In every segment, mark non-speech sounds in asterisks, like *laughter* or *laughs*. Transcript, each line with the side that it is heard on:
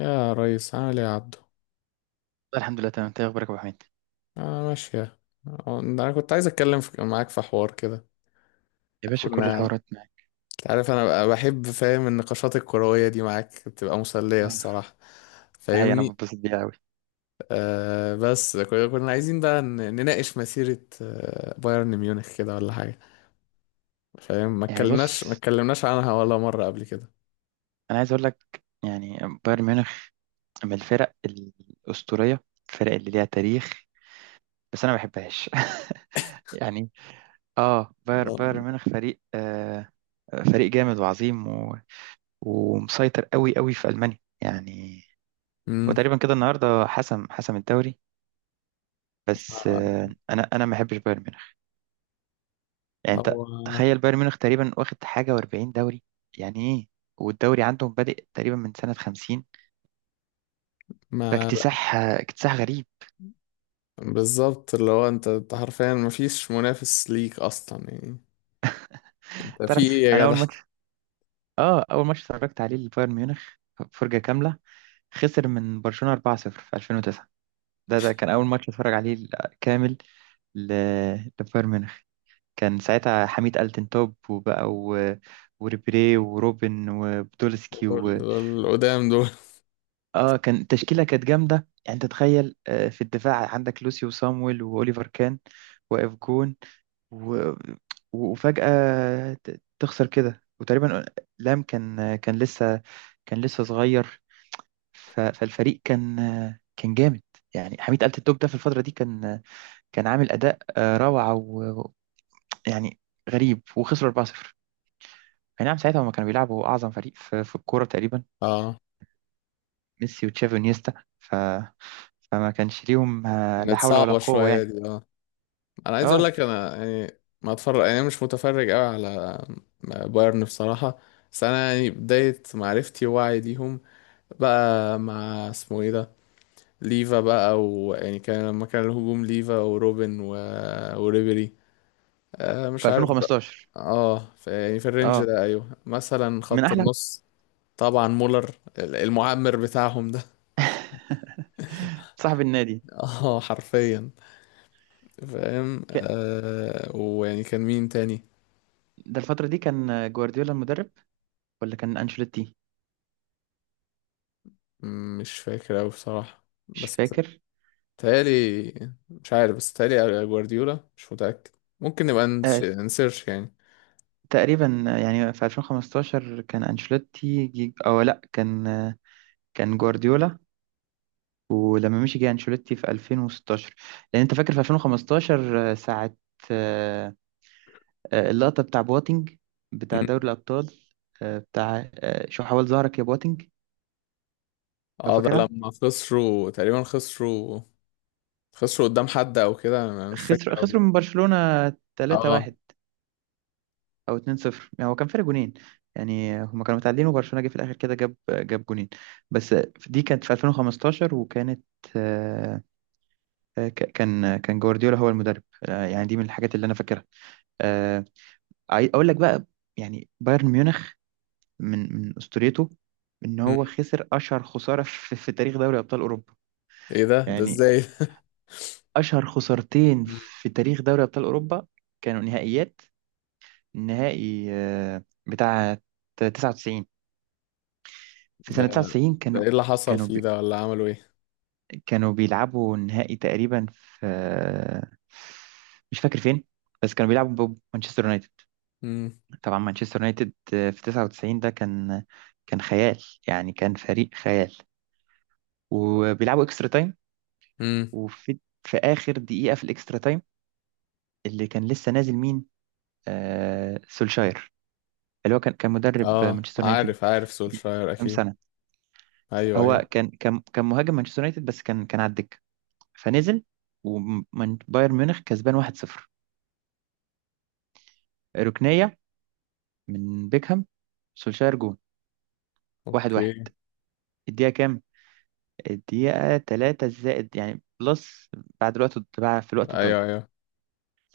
left: يا ريس، عامل ايه يا عبدو؟
right: الحمد لله، تمام. انت ايه اخبارك يا ابو حميد؟
left: اه، ماشية. انا كنت عايز اتكلم معاك في حوار كده.
right: يا باشا، كل
left: كنا.
right: الحوارات معاك.
left: انت عارف انا بقى بحب، فاهم، النقاشات الكروية دي معاك بتبقى مسلية
right: اه.
left: الصراحة.
right: ده حقيقي، انا
left: فاهمني؟
right: بتبسط بيها قوي.
left: بس كنا عايزين بقى نناقش مسيرة بايرن ميونخ كده ولا حاجة. فاهم؟ ما
right: يعني
left: اتكلمناش ما
right: بص،
left: اتكلمناش عنها ولا مرة قبل كده.
right: انا عايز اقول لك يعني، بايرن ميونخ من الفرق الاسطوريه، الفرق اللي ليها تاريخ. بس انا ما بحبهاش. *laughs* يعني،
left: لا.
right: بايرن ميونخ فريق فريق جامد وعظيم، و... ومسيطر قوي قوي في المانيا يعني.
left: امم.
right: وتقريبا كده النهارده حسم الدوري. بس، انا ما بحبش بايرن ميونخ. يعني انت
left: هو.
right: تخيل، بايرن ميونخ تقريبا واخد حاجه و40 دوري، يعني ايه؟ والدوري عندهم بادئ تقريبا من سنه 50،
left: ما.
right: فاكتساح، اكتساح غريب.
left: بالظبط، اللي هو انت حرفيا مفيش منافس ليك اصلا يعني. ده في
right: تعرف،
left: ايه
right: انا
left: يا جدع؟
right: اول ماتش اتفرجت عليه لبايرن ميونخ، فرجه كامله، خسر من برشلونه 4-0 في 2009. ده كان اول ماتش اتفرج عليه كامل، ل- لبايرن ميونخ. كان ساعتها حميد التنتوب وبقى، و... وريبيري وروبن وبدولسكي.
left: دول القدام دول.
right: اه، كان التشكيله كانت جامده. يعني انت تخيل، في الدفاع عندك لوسيو وصامويل واوليفر كان، واقف جون، و... وفجاه تخسر كده وتقريبا، لام كان لسه صغير. فالفريق كان، جامد. يعني حميد آلة الدوب ده في الفتره دي كان، عامل اداء روعه. ويعني غريب، وخسروا 4-0. اي نعم، ساعتها هما كانوا بيلعبوا اعظم فريق في الكوره تقريبا،
left: اه.
right: ميسي وتشافي ونيستا. فما كانش ليهم، لا
left: كانت
right: حول ولا
left: صعبة
right: قوة
left: شوية
right: يعني.
left: دي، اه. انا عايز اقول
right: اه،
left: لك، انا يعني ما اتفرج، يعني انا مش متفرج قوي على بايرن بصراحة. بس انا يعني بداية معرفتي ووعي ليهم بقى مع اسمه ايه ده، ليفا بقى، ويعني كان لما كان الهجوم ليفا وروبن وريبيري.
right: في
left: مش عارف بقى.
right: 2015.
left: اه، في يعني في الرينج
right: اه،
left: ده، ايوه مثلا
right: من
left: خط
right: احلى.
left: النص. طبعا مولر، المعمر بتاعهم ده.
right: *laughs* صاحب النادي.
left: *laughs* اه، حرفيا. فاهم،
right: ك-
left: ويعني كان مين تاني؟
right: ده الفترة دي كان جوارديولا المدرب ولا كان انشيلوتي؟
left: مش فاكر أوي بصراحة،
right: مش
left: بس
right: فاكر.
left: تالي. مش عارف، بس تالي جوارديولا مش متأكد. ممكن نبقى
right: آه
left: نسيرش يعني.
right: تقريبا، يعني في 2015 كان انشيلوتي او لا، كان جوارديولا، ولما مشي جه انشيلوتي في 2016. لان انت فاكر في 2015، ساعة، آه، اللقطة بتاع بواتينج، بتاع دوري
left: مم.
right: الابطال، بتاع، شو حاول ظهرك يا بواتينج، لو
left: اه، ده
right: فاكرها.
left: لما خسروا، تقريبا خسروا. خسروا قدام حد او كده، انا مش
right: خسروا
left: فاكر أوي.
right: خسروا من برشلونة
left: اه.
right: 3-1 او 2-0، يعني هو كان فرق جونين. يعني هما كانوا متعادلين، وبرشلونة جه في الاخر كده جاب جونين بس. دي كانت في 2015، وكانت، آه، كان جوارديولا هو المدرب. يعني دي من الحاجات اللي انا فاكرها. آه، اقول لك بقى، يعني بايرن ميونخ من اسطوريته ان هو
left: مم.
right: خسر اشهر خسارة *laughs* في تاريخ دوري ابطال اوروبا.
left: ايه ده ده
right: يعني
left: ازاي؟ *laughs*
right: اشهر خسارتين
left: مم.
right: في تاريخ دوري ابطال اوروبا. كانوا نهائيات، النهائي بتاع 99. في
left: ده
right: سنة 99
left: ده
right: كانوا،
left: ايه اللي حصل
right: كانوا
left: فيه
right: بي
left: ده، ولا عملوا ايه؟
right: كانوا بيلعبوا النهائي تقريبا في، مش فاكر فين، بس كانوا بيلعبوا بمانشستر يونايتد.
left: امم.
right: طبعا مانشستر يونايتد في 99 ده كان، خيال. يعني كان فريق خيال، وبيلعبوا اكسترا تايم،
left: امم.
right: وفي في آخر دقيقة في الاكسترا تايم، اللي كان لسه نازل مين؟ سولشاير، اللي هو كان مدرب
left: اه،
right: مانشستر يونايتد
left: عارف عارف
right: من
left: سولشاير
right: كام
left: اكيد.
right: سنة.
left: ايوه،
right: هو
left: ايوه.
right: كان مهاجم مانشستر يونايتد، بس كان على الدكه، فنزل. وبايرن ميونخ كسبان 1-0، ركنيه من بيكهام، سولشاير جون، 1-1.
left: اوكي.
right: الدقيقه كام؟ الدقيقه 3 زائد يعني بلس، بعد الوقت، بعد في الوقت الضايع.
left: ايوه، ايوه.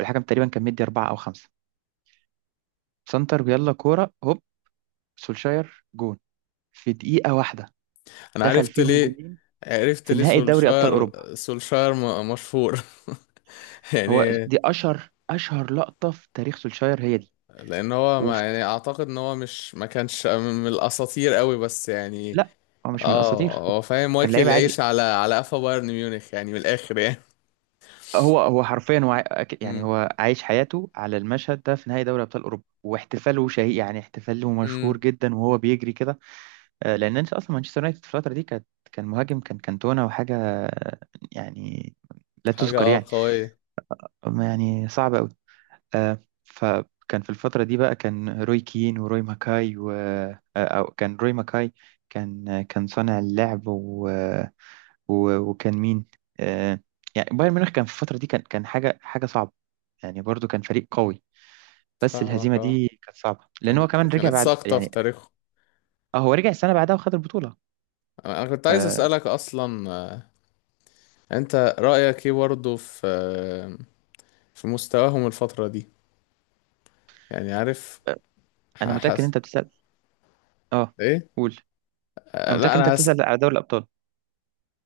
right: الحكم تقريبا كان مدي 4 او 5. سنتر، يلا كوره هوب، سولشاير جون، في دقيقه واحده
left: انا
right: دخل
left: عرفت
right: فيهم
left: ليه.
right: جونين
left: عرفت
right: في
left: ليه
right: نهائي دوري ابطال
left: سولشاير.
right: اوروبا.
left: سولشاير مشهور *laughs*
right: هو
left: يعني.
right: دي اشهر، اشهر لقطه في تاريخ سولشاير هي دي.
left: لان هو، ما
right: وفي
left: يعني، اعتقد ان هو مش، ما كانش من الاساطير قوي، بس يعني.
right: لا، هو مش من
left: اه،
right: الاساطير،
left: هو فاهم،
right: كان
left: واكل
right: لعيب عادي.
left: العيش على قفا بايرن ميونخ يعني، من الاخر يعني. *laughs*
right: هو حرفيا، هو يعني
left: امم.
right: هو عايش حياته على المشهد ده في نهائي دوري ابطال اوروبا، واحتفاله شهي، يعني احتفاله مشهور
left: امم.
right: جدا وهو بيجري كده. لان انت اصلا، مانشستر يونايتد في الفتره دي كانت، كان مهاجم، كان كانتونا وحاجه، يعني لا
left: حاجه
right: تذكر يعني،
left: قويه.
right: أما يعني صعب قوي. فكان في الفترة دي بقى، كان روي كين وروي ماكاي و آه، أو كان روي ماكاي، كان صانع اللعب، و... و... وكان مين، آه، يعني بايرن ميونخ كان في الفترة دي، كان حاجة، حاجة صعبة. يعني برضو كان فريق قوي، بس
left: فاهمك،
right: الهزيمة
left: اه.
right: دي كانت صعبة لأن هو
left: كانت
right: كمان رجع
left: كانت
right: بعد
left: ساقطه في
right: يعني.
left: تاريخه.
right: اه، هو رجع السنة بعدها وخد البطولة.
left: انا كنت عايز
right: آه،
left: اسالك اصلا انت رايك ايه برضه في في مستواهم الفتره دي؟ يعني عارف،
right: أنا متأكد إن
left: حاسس.
right: أنت بتسأل. اه،
left: ايه؟
right: قول. أنا متأكد
left: لا
right: إن أنت
left: انا هسأل.
right: بتسأل على دوري الأبطال.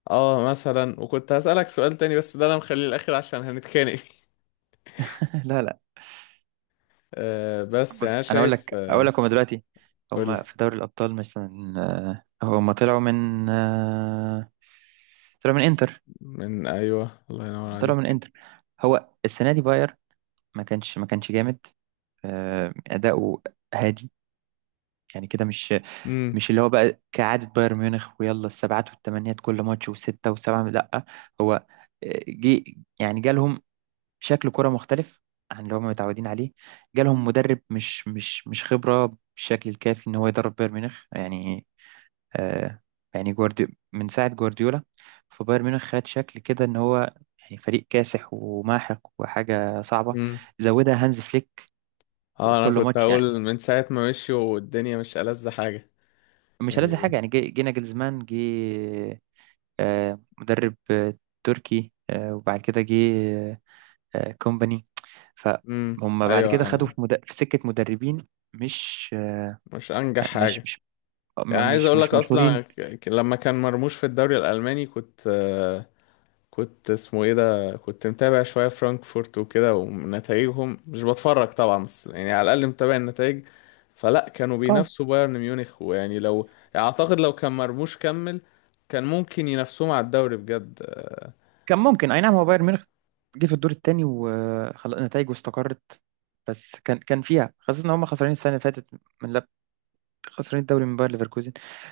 left: اه مثلا، وكنت هسألك سؤال تاني، بس ده انا مخليه الاخر عشان هنتخانق فيه. *laughs*
right: *laughs* لا، لا،
left: بس يعني
right: بص
left: انا
right: انا اقول
left: شايف
right: لك اقول لك هما دلوقتي،
left: قول.
right: هما في دوري الابطال مثلا، هما طلعوا من انتر.
left: من، ايوه، الله ينور
right: طلعوا من
left: عليك.
right: انتر. هو السنه دي ما كانش جامد، اداؤه هادي، يعني كده مش
left: امم.
right: مش اللي هو بقى كعاده بايرن ميونخ ويلا السبعات والثمانيات كل ماتش وسته وسبعه، لا. هو آه، جه يعني جالهم شكل كرة مختلف عن اللي هم متعودين عليه. جالهم مدرب مش خبرة بالشكل الكافي ان هو يدرب بايرن ميونخ يعني. آه يعني من ساعة جوارديولا، فبايرن ميونخ خد شكل كده ان هو يعني فريق كاسح وماحق وحاجة صعبة.
left: امم.
right: زودها هانز فليك،
left: اه، انا
right: وكل
left: كنت
right: ماتش يعني
left: هقول من ساعة ما مشي والدنيا مش ألذ حاجة،
right: مش لازم حاجة.
left: يعني.
right: يعني جينا جلزمان جه، مدرب تركي، وبعد كده جه كومباني.
left: امم،
right: فهم بعد
left: ايوه،
right: كده خدوا في سكة مدربين مش
left: مش انجح
right: مش
left: حاجة.
right: مش
left: يعني عايز
right: مش
left: اقول
right: مش
left: لك اصلا،
right: مشهورين.
left: لما كان مرموش في الدوري الالماني كنت كنت، اسمه ايه ده، كنت متابع شوية فرانكفورت وكده، ونتائجهم، مش بتفرج طبعا، بس يعني على الأقل متابع النتائج. فلا كانوا
right: اه،
left: بينافسوا بايرن ميونخ، ويعني لو، يعني أعتقد لو كان مرموش كمل، كان ممكن ينافسوهم على الدوري بجد.
right: كان ممكن اي نعم. هو بايرن ميونخ جه في الدور الثاني، وخلاص نتائجه استقرت. بس كان فيها خاصة ان هم خسرانين السنة اللي فاتت، من لب... خسرانين الدوري من باير ليفركوزن.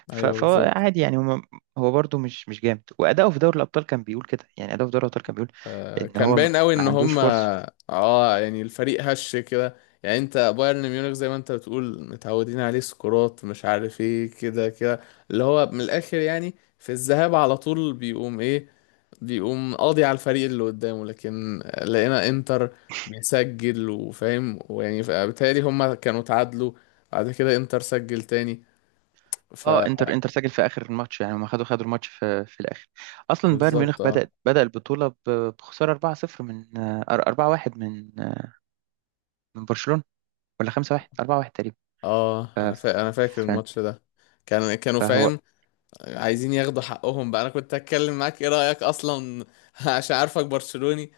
left: ايوه
right: فهو
left: بالظبط.
right: عادي يعني، هم، هو برده مش جامد، واداؤه في دوري الابطال كان بيقول كده، يعني اداؤه في دوري الابطال كان بيقول ان
left: كان
right: هو ما
left: باين قوي ان
right: عندوش
left: هم،
right: فرصة.
left: اه، يعني الفريق هش كده. يعني انت بايرن ميونخ زي ما انت بتقول، متعودين عليه سكورات، مش عارف ايه، كده كده، اللي هو من الاخر يعني، في الذهاب على طول بيقوم ايه، بيقوم قاضي على الفريق اللي قدامه، لكن لقينا انتر بيسجل، وفاهم، ويعني بالتالي هما كانوا تعادلوا، بعد كده انتر سجل تاني، ف...
right: اه، انتر سجل في اخر الماتش، يعني هم خدوا الماتش في الاخر. اصلا بايرن ميونخ
left: بالظبط،
right: بدأ
left: اه.
right: بدأ البطوله بخساره 4-0 من 4-1 من برشلونه، ولا 5-1، 4-1 تقريبا.
left: اه،
right: ف-
left: انا فاكر
right: ف-
left: الماتش ده. كان كانوا،
right: فهو،
left: فاهم، عايزين ياخدوا حقهم بقى. انا كنت هتكلم معاك ايه رأيك اصلا *laughs* عشان عارفك برشلوني.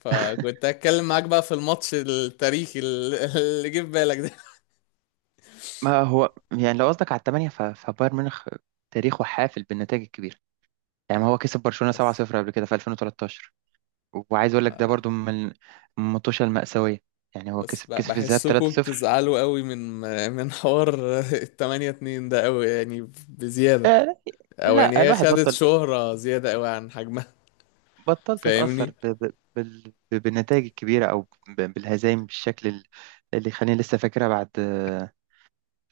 left: فكنت هتكلم معاك بقى في الماتش التاريخي، اللي *laughs* اللي جه في بالك ده. *laughs*
right: ما هو يعني لو قصدك على الثمانيه، فبايرن ميونخ تاريخه حافل بالنتائج الكبيره. يعني ما هو كسب برشلونه
left: بس
right: 7-0 قبل كده في 2013، وعايز اقول لك ده
left: آه.
right: برضو من المطوشه المأساويه. يعني هو
left: بس
right: كسب كسب في الذهاب
left: بحسكم
right: 3-0.
left: بتزعلوا قوي من حوار *laughs* 8-2 ده قوي، يعني بزيادة،
right: آه،
left: او يعني
right: لا،
left: هي
right: الواحد
left: خدت
right: بطل،
left: شهرة زيادة قوي عن حجمها.
right: بطلت اتاثر
left: فاهمني.
right: بالنتائج الكبيره، او بالهزايم بالشكل اللي خليني لسه فاكرها بعد،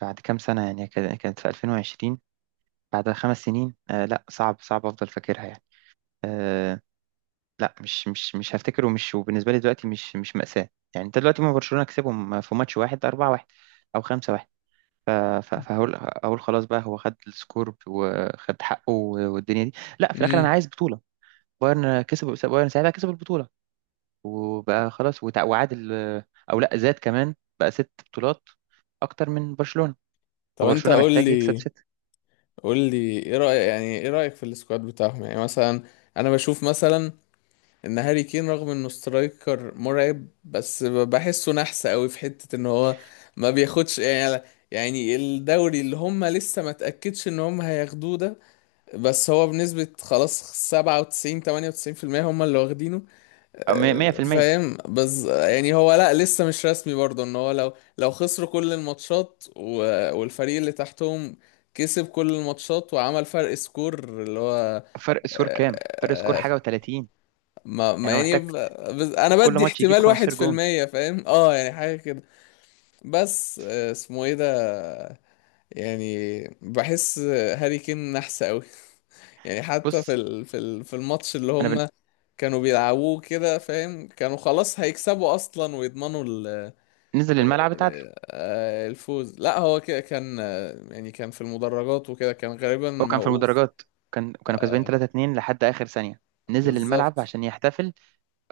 right: كام سنه يعني، كانت في 2020، بعد 5 سنين. لا، صعب، صعب افضل فاكرها يعني. آه لا، مش هفتكره، مش وبالنسبه لي دلوقتي مش مأساة. يعني انت دلوقتي، ما برشلونه كسبهم في ماتش واحد 4-1 او 5-1، ف- فهقول، اقول خلاص بقى هو خد السكور وخد حقه والدنيا دي. لا، في الاخر انا
left: امم.
right: عايز بطوله. بايرن كسب، بايرن ساعتها كسب البطوله، وبقى خلاص، وعادل، او لا، زاد كمان بقى ست بطولات اكتر من برشلونة.
left: طب انت
right: فبرشلونة
left: قول
right: محتاج يكسب
left: لي،
right: ستة،
left: قول لي ايه رأيك، يعني ايه رأيك في السكواد بتاعهم، يعني مثلا. انا بشوف مثلا ان هاري كين، رغم انه سترايكر مرعب، بس بحسه نحس قوي في حتة ان هو ما بياخدش، يعني. يعني الدوري اللي هم لسه ما تأكدش ان هم هياخدوه ده، بس هو بنسبة، خلاص، 97، 98%، هما اللي واخدينه.
right: أو 100%.
left: فاهم، بس يعني هو لا، لسه مش رسمي برضه، ان هو لو، لو خسروا كل الماتشات والفريق اللي تحتهم كسب كل الماتشات وعمل فرق سكور اللي هو
right: فرق سكور كام؟ فرق سكور
left: آه،
right: حاجة و30،
left: ما
right: يعني هو
left: يعني
right: محتاج
left: بس انا
right: كل
left: بدي
right: ماتش يجيب
left: احتمال واحد
right: 15
left: في
right: جون.
left: المية فاهم، اه، يعني حاجة كده. بس اسمه ايه ده، يعني بحس هاري كين نحس قوي. *laughs* يعني حتى
right: بص
left: في الماتش اللي
right: انا
left: هم كانوا بيلعبوه كده، فاهم، كانوا خلاص هيكسبوا اصلا ويضمنوا ال...
right: نزل الملعب اتعادل.
left: آه، الفوز. لا، هو كده كان، يعني كان في المدرجات وكده، كان غالبا
right: هو كان في
left: موقوف.
right: المدرجات، كانوا كسبانين 3-2 لحد اخر ثانية، نزل الملعب
left: بالظبط.
right: عشان يحتفل.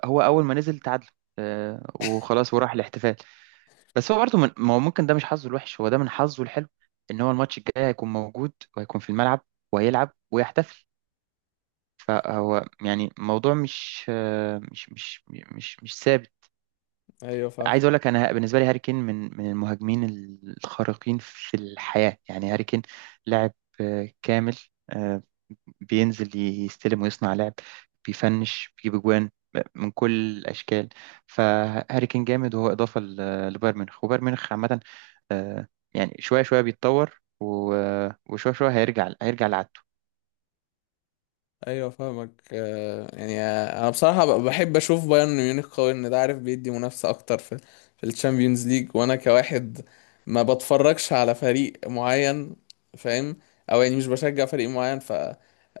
right: هو اول ما نزل تعادل، وخلاص، وراح الاحتفال. بس هو برضه، ما هو ممكن ده مش حظه الوحش، هو ده من حظه الحلو، ان هو الماتش الجاي هيكون موجود وهيكون في الملعب وهيلعب ويحتفل. فهو يعني الموضوع مش آه، مش مش مش مش ثابت.
left: ايوه فاهم.
right: عايز اقول لك، انا بالنسبه لي هاري كين من المهاجمين الخارقين في الحياه، يعني هاري كين لاعب كامل، آه، بينزل يستلم ويصنع لعب، بيفنش، بيجيب اجوان من كل الاشكال. فهاري كين جامد، وهو اضافه لبايرن ميونخ. وبايرن ميونخ عامه، آه، يعني شوية شوية بيتطور و- آه، وشوية شوية هيرجع لعادته.
left: ايوه فاهمك، يعني انا بصراحه بحب اشوف بايرن ميونخ قوي، ان ده، عارف، بيدي منافسه اكتر في الشامبيونز ليج، وانا كواحد ما بتفرجش على فريق معين، فاهم، او يعني مش بشجع فريق معين، ف...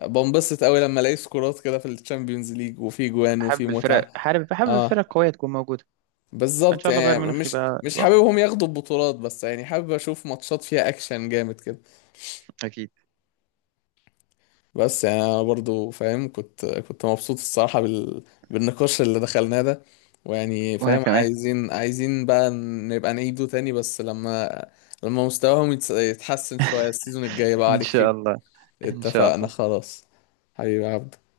left: بنبسط قوي لما الاقي سكورات كده في الشامبيونز ليج، وفي جوان، وفي
right: حابب
left: متعه.
right: الفرق، حابب الفرق
left: اه
right: القوية تكون موجودة. فإن
left: بالظبط،
right: شاء الله
left: يعني
right: بايرن ميونخ
left: مش
right: يبقى
left: مش
right: يبقى أقوى.
left: حاببهم ياخدوا البطولات، بس يعني حابب اشوف ماتشات فيها اكشن جامد كده.
right: أكيد.
left: بس يعني انا برضو فاهم، كنت مبسوط الصراحة بالنقاش اللي دخلناه ده، ويعني
right: وأنا
left: فاهم،
right: كمان.
left: عايزين بقى نبقى نعيده تاني، بس لما مستواهم يتحسن شوية السيزون الجاي بقى
right: إن شاء
left: عليك.
right: الله،
left: *laughs*
right: إن شاء
left: اتفقنا،
right: الله.
left: خلاص. حبيبي عبد.